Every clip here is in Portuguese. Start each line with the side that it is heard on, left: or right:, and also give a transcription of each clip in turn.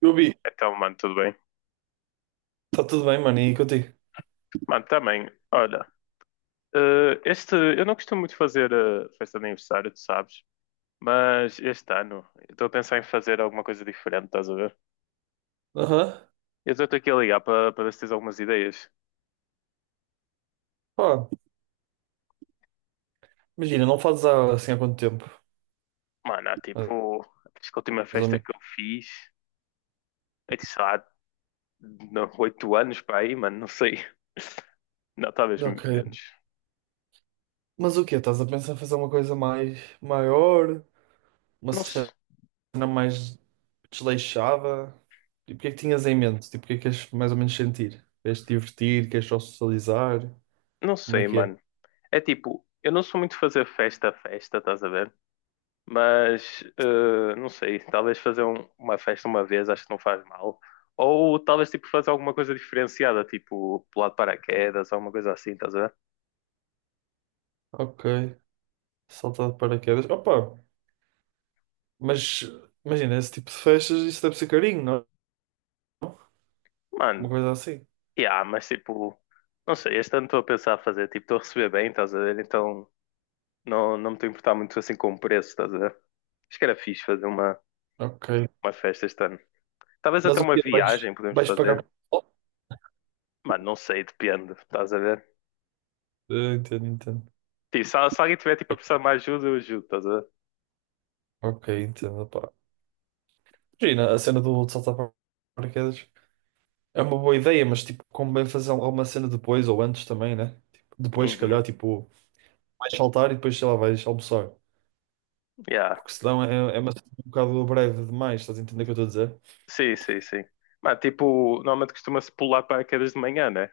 right: Eu vi.
left: Então, mano, tudo bem?
right: Está tudo bem, mano, e contigo?
left: Mano, também, olha, este, eu não costumo muito fazer festa de aniversário, tu sabes, mas este ano eu estou a pensar em fazer alguma coisa diferente, estás a ver?
right: Aham.
left: Eu estou aqui a ligar para ver se tens algumas ideias.
right: Pá, imagina, não fazes há assim há quanto tempo?
left: Mano, há
right: Mais
left: tipo, acho que a última
right: ou
left: festa que
right: menos.
left: eu fiz, é de, sei lá, não, 8 anos para aí, mano, não sei. Não, talvez menos.
right: Ok. Mas o quê? Estás a pensar em fazer uma coisa mais maior? Uma
left: Não,
right: cena
left: se-
right: mais desleixada? E o que é que tinhas em mente? Tipo, o que é que queres mais ou menos sentir? Queres te divertir? Queres só socializar?
left: não
right: Como é
left: sei,
right: que é?
left: mano. É tipo, eu não sou muito fazer festa a festa, estás a ver? Mas não sei, talvez fazer uma festa uma vez acho que não faz mal. Ou talvez tipo fazer alguma coisa diferenciada, tipo pular de paraquedas, alguma coisa assim, estás a ver?
right: Ok. Saltar de paraquedas. Opa, mas imagina, esse tipo de festas, isso deve ser carinho, não? Uma
left: Mano,
right: coisa assim.
left: yeah, mas tipo, não sei, este ano estou a pensar a fazer, tipo, estou a receber bem, estás a ver? Então não me estou a importar muito assim com o preço, estás a ver? Acho que era fixe fazer
right: Ok.
left: uma festa este ano. Talvez até
right: Mas o
left: uma
right: quê? Vais,
left: viagem podemos
right: vais pagar?
left: fazer. Mano, não sei, depende, estás a ver?
right: Eu entendo, entendo.
left: Sim, só, se alguém tiver tipo a precisar de uma ajuda, eu ajudo, estás a ver?
right: Ok, entendo, pá. Imagina, a cena do de saltar para paraquedas é uma boa ideia, mas tipo, como bem fazer alguma cena depois ou antes também, né? Tipo, depois, se
left: Uhum.
right: calhar, tipo, vais saltar e depois, sei lá, vais almoçar.
left: Yeah.
right: Porque senão é uma cena um bocado breve demais, estás a entender o que eu estou a dizer?
left: Sim, sim, sim. Mas tipo, normalmente costuma-se pular paraquedas de manhã, né?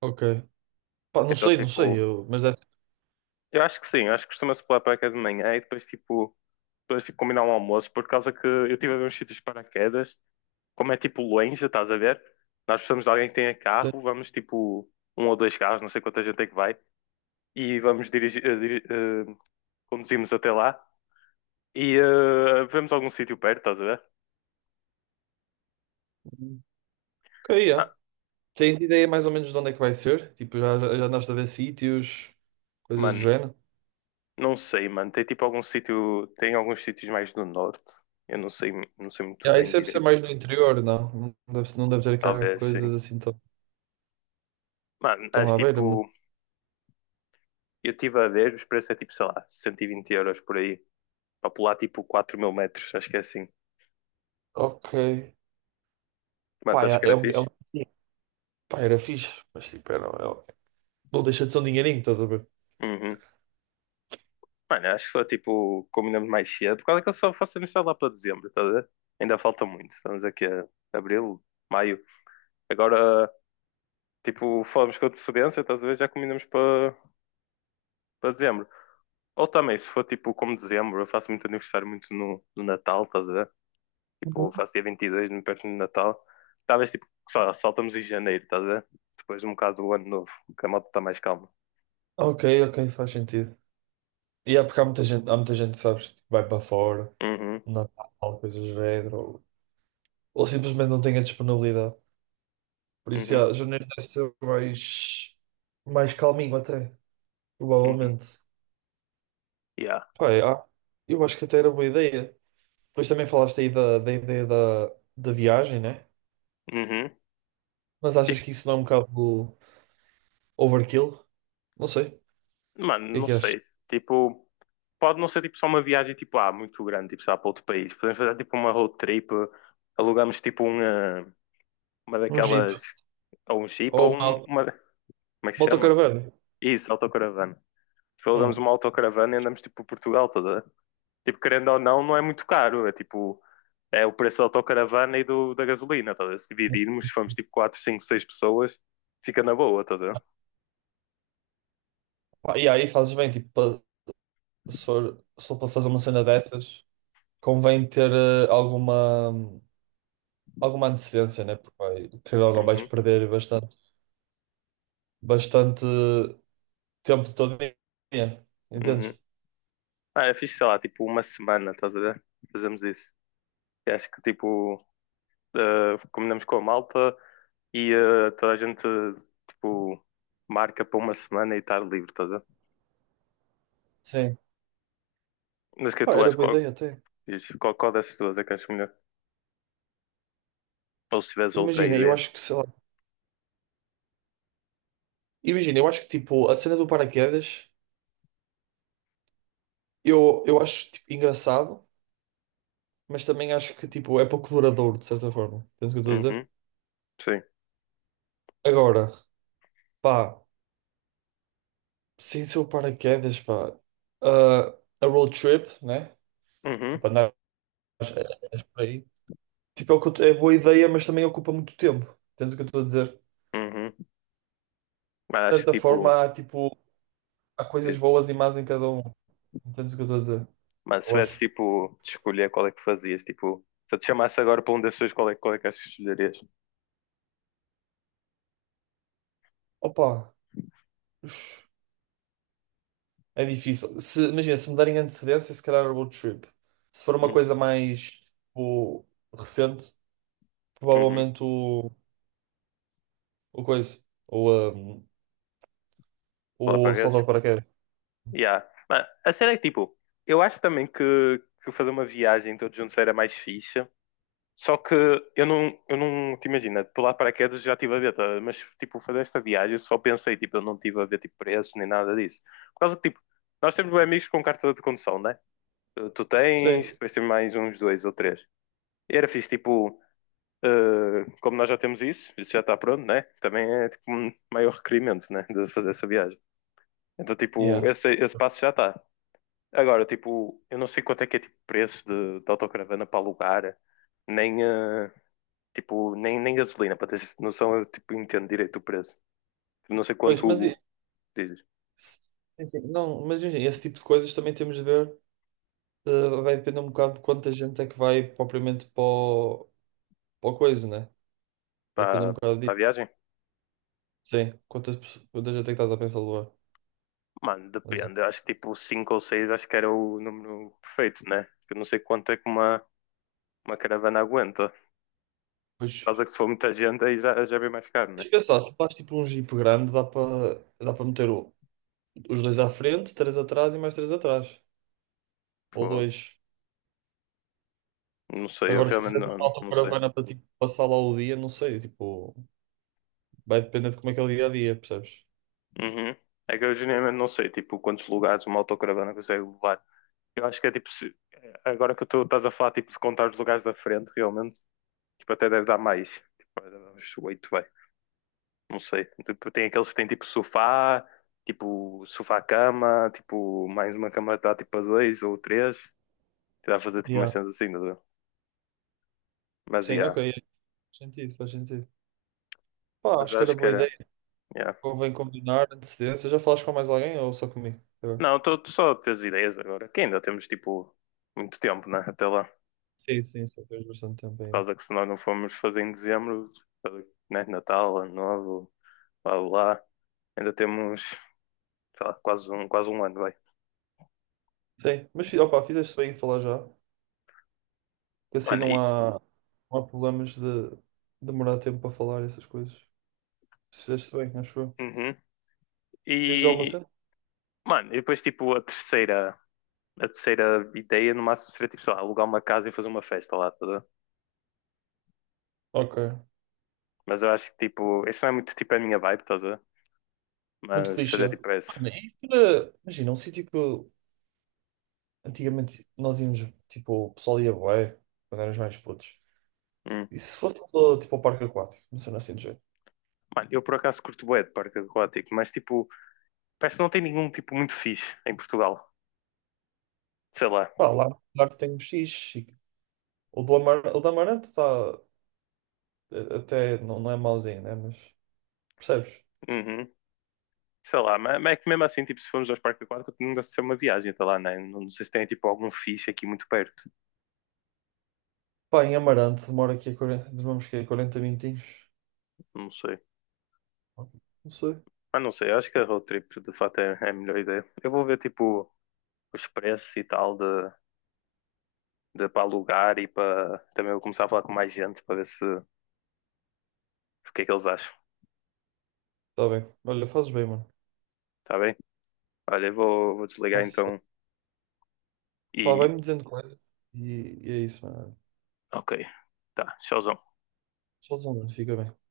right: Ok. Pá, não
left: Então
right: sei, não sei,
left: tipo,
right: eu, mas deve
left: eu acho que sim, eu acho que costuma-se pular paraquedas de manhã e depois tipo combinar um almoço, por causa que eu tive a ver uns sítios de paraquedas, como é tipo longe, estás a ver? Nós precisamos de alguém que tenha
right: ser.
left: carro, vamos tipo um ou dois carros, não sei quanta gente é que vai, e vamos dirigir, conduzimos até lá e vemos algum sítio perto, estás a ver?
right: Ok,
left: Ma-
right: yeah. Tens ideia mais ou menos de onde é que vai ser? Tipo, já andaste a ver sítios, coisas do
left: Mano,
right: género?
left: não sei, mano. Tem tipo algum sítio, tem alguns sítios mais do norte. Eu não sei, não sei muito
right: Yeah,
left: bem
right: isso deve ser
left: direito.
right: mais no interior, não? Não deve ter cá
left: Talvez sim.
right: coisas assim.
left: Mano,
right: Estão
left: mas
right: à
left: tipo,
right: beira-me.
left: eu estive a ver, os preços é tipo, sei lá, 120 euros por aí, para pular tipo 4000 metros, acho que é assim.
right: Ok.
left: Mano,
right: Pá,
left: tu achas que
right: é, é
left: era
right: um. É um...
left: fixe?
right: Pá, era fixe, mas tipo, era, não deixa de ser um dinheirinho, estás a ver?
left: Uhum. Mano, acho que foi tipo, combinamos mais cedo, por causa que eu só faço amizade lá para dezembro, estás a ver? Ainda falta muito, estamos aqui a abril, maio. Agora, tipo, falamos com antecedência, estás a ver? Já combinamos para dezembro. Ou também, se for tipo como dezembro, eu faço muito aniversário muito no Natal, estás a ver? Tipo, eu
right: Uhum.
left: faço dia 22, muito perto do Natal. Talvez tipo, sei lá, saltamos em janeiro, estás a ver? Depois um bocado do ano novo, que a moto está mais calma.
right: Ok, ok, faz sentido. E é porque há muita gente, sabes, tipo, vai para fora,
left: Uhum,
right: Natal, coisas do género, ou simplesmente não tem a disponibilidade. Por isso,
left: uhum,
right: já, janeiro deve ser mais, mais calminho até,
left: uhum.
right: provavelmente.
left: Yeah.
right: Pá, eu acho que até era boa ideia. Depois também falaste aí da, da ideia da, da viagem, né?
left: Uhum.
right: Mas achas
left: Tipo,
right: que isso não é um bocado overkill? Não sei. O
left: mano,
right: que é
left: não
right: que achas?
left: sei. Tipo, pode não ser tipo só uma viagem tipo, ah, muito grande, tipo, sei lá, para outro país. Podemos fazer tipo uma road trip, alugamos tipo uma
right: Um Jeep
left: daquelas, ou um Jeep,
right: ou
left: ou
right: uma
left: uma, como é que se chama?
right: autocaravana?
left: Isso, autocaravana. Tipo, alugamos
right: Hum.
left: uma autocaravana e andamos tipo por Portugal toda. Tipo, querendo ou não, não é muito caro. É tipo, é o preço da autocaravana e da gasolina, tá? A ver? Se dividirmos, se formos tipo 4, 5, 6 pessoas, fica na boa, estás a ver?
right: Pá, e aí fazes bem, tipo, se for, se for para fazer uma cena dessas, convém ter alguma, alguma antecedência, né? Porque vai, querendo ou não vais
left: Uhum,
right: perder bastante, bastante tempo todo dia,
left: uhum.
right: entendes?
left: Ah, eu fiz, sei lá, tipo uma semana, estás a ver? Fazemos isso. E acho que tipo, combinamos com a malta e toda a gente tipo marca para uma semana e estar livre, tá?
right: Sim.
left: Mas o que é que
right: Pá,
left: tu
right: era
left: achas?
right: boa
left: Qual,
right: ideia até.
left: diz, qual dessas duas é que achas melhor? Ou se tiveres outra
right: Imagina, eu
left: ideia?
right: acho que, sei lá, imagina, eu acho que tipo, a cena do paraquedas, eu acho tipo, engraçado, mas também acho que tipo, é pouco duradouro, de certa forma. Entendes o que eu estou a
left: Uhum,
right: dizer?
left: sim.
right: Agora, pá, sem ser o paraquedas, pá, ah, a road trip, né?
left: Uhum,
right: Tipo, andar por aí. Tipo, é, o que eu t- é boa ideia, mas também ocupa muito tempo. Entendes o que eu estou a dizer?
left: uhum. Mas
right: De
left: acho
right: certa
left: que tipo,
right: forma, há, tipo, há coisas
left: diz-
right: boas e más em cada um. Entendes o que eu estou a dizer?
left: mano, se
right: Eu
left: tivesse
right: acho.
left: tipo de escolher qual é que fazias, tipo, se eu te chamasse agora para um desses, dois, qual é que achas que escolherias?
right: Opa, ux, é difícil. Se, imagina, se me derem antecedência, se calhar a road trip. Se for uma
left: Uhum,
right: coisa mais, tipo, recente,
left: uhum.
right: provavelmente o coisa. Ou,
left: Lá para
right: o
left: redes?
right: salto de paraquedas.
left: Yeah. Mano, a cena é que tipo, eu acho também que fazer uma viagem todos juntos era mais fixe. Só que eu não te imagina, pular de paraquedas já estive a ver, tá? Mas tipo, fazer esta viagem só pensei, tipo, eu não estive a ver tipo, preços nem nada disso. Por causa que, tipo, nós temos bem amigos com carta de condução, né? Tu tens,
right: Sim.
left: depois tem mais uns dois ou três. E era fixe, tipo, como nós já temos isso, isso já está pronto, né? Também é tipo um maior requerimento, né? De fazer essa viagem. Então, tipo,
right: Yeah.
left: esse passo já está. Agora, tipo, eu não sei quanto é que é tipo preço de autocaravana para alugar, nem, eh, tipo, nem gasolina, para teres noção, eu tipo, entendo direito o preço. Não sei
right: Pois,
left: quanto o dizes.
right: sim, sim, não, mas enfim, esse tipo de coisas também temos de ver. Vai depender um bocado de quanta gente é que vai propriamente para o coisa, né? Vai depender um
left: Para,
right: bocado
left: para a
right: disso.
left: viagem?
right: Sim, quanta gente é que estás a pensar levar.
left: Mano,
right: Mas,
left: depende. Eu acho que tipo cinco ou seis acho que era o número perfeito, né? Eu não sei quanto é que uma caravana aguenta.
right: pois,
left: Caso que se for muita gente aí já, já é bem mais caro,
right: tens
left: né?
right: de pensar, se faz tipo um jeep grande, dá para os dois à frente, três atrás e mais três atrás. Ou
left: Pô,
right: dois.
left: não sei, eu
right: Agora, se
left: realmente
right: quiser ter uma
left: não sei.
right: autocaravana para tipo, passar lá o dia, não sei, tipo, vai depender de como é que é o dia a dia, percebes?
left: Uhum. É que eu genuinamente não sei, tipo, quantos lugares uma autocaravana consegue levar. Eu acho que é tipo, agora que tu estás a falar tipo, de contar os lugares da frente, realmente, tipo, até deve dar mais. Tipo, deve dar uns oito, vai. Não sei. Tipo, tem aqueles que têm tipo sofá, tipo sofá-cama, tipo mais uma cama dá tipo a dois ou três. Que dá a fazer tipo umas
right: Yeah.
left: cenas assim, não dá? Mas
right: Sim, ok,
left: yeah.
right: faz sentido, faz sentido. Pá,
left: Mas
right: acho que era
left: acho que
right: boa
left: era.
right: ideia.
left: Yeah.
right: Convém combinar antecedência. Já falaste com mais alguém ou só comigo? Eu-
left: Não, estou só a ter as ideias agora, que ainda temos tipo muito tempo, né? Até lá.
right: Sim, sim, só tens bastante tempo
left: Por
right: aí.
left: causa que se nós não formos fazer em dezembro, né? Natal, Ano Novo, lá, lá, ainda temos. Sei lá, quase um ano, vai.
right: Sim, opá, fizeste bem em falar já, que assim
left: Mano,
right: não
left: e,
right: há, não há problemas de demorar tempo para falar essas coisas. Fizeste bem, acho eu.
left: uhum.
right: Queres dizer alguma
left: E,
right: cena?
left: mano, e depois, tipo, a terceira ideia, no máximo, seria, tipo, sei lá, alugar uma casa e fazer uma festa lá, estás a ver?
right: Ok.
left: Mas eu acho que, tipo, isso não é muito, tipo, a minha vibe, estás a ver?
right: Muito
left: Mas
right: clichê.
left: seria, tipo, essa.
right: Mano, imagina, antigamente nós íamos, tipo, o pessoal ia bué, quando éramos mais putos.
left: Hum.
right: E se fosse só, tipo ao parque aquático, uma cena assim do jeito?
left: Mano, eu por acaso curto bué de parque aquático, mas, tipo, parece que não tem nenhum, tipo, muito fixe em Portugal. Sei lá.
right: Pá, lá que tem um X. O do Amar... o do Amarante está até, não, não é mauzinho, né? Mas percebes?
left: Uhum. Mas é que mesmo assim, tipo, se formos aos parques aquáticos, não deve ser uma viagem, tá lá, né? Não sei se tem, tipo, algum fixe aqui muito perto.
right: Pá, em Amarante demora aqui a 40... demoramos que 40 minutinhos.
left: Não sei.
right: Não sei.
left: Mas não sei, acho que a road trip de fato é a melhor ideia. Eu vou ver tipo os preços e tal de para alugar e para também vou começar a falar com mais gente para ver se o que é que eles acham.
right: Está bem. Olha, fazes bem, mano.
left: Tá bem? Olha, vou desligar
right: Faz-
left: então
right: Pá,
left: e
right: vai-me dizendo coisas e, e é isso, mano.
left: ok. Tá, tchauzão.
right: Tchauzão, mano. Fica bem.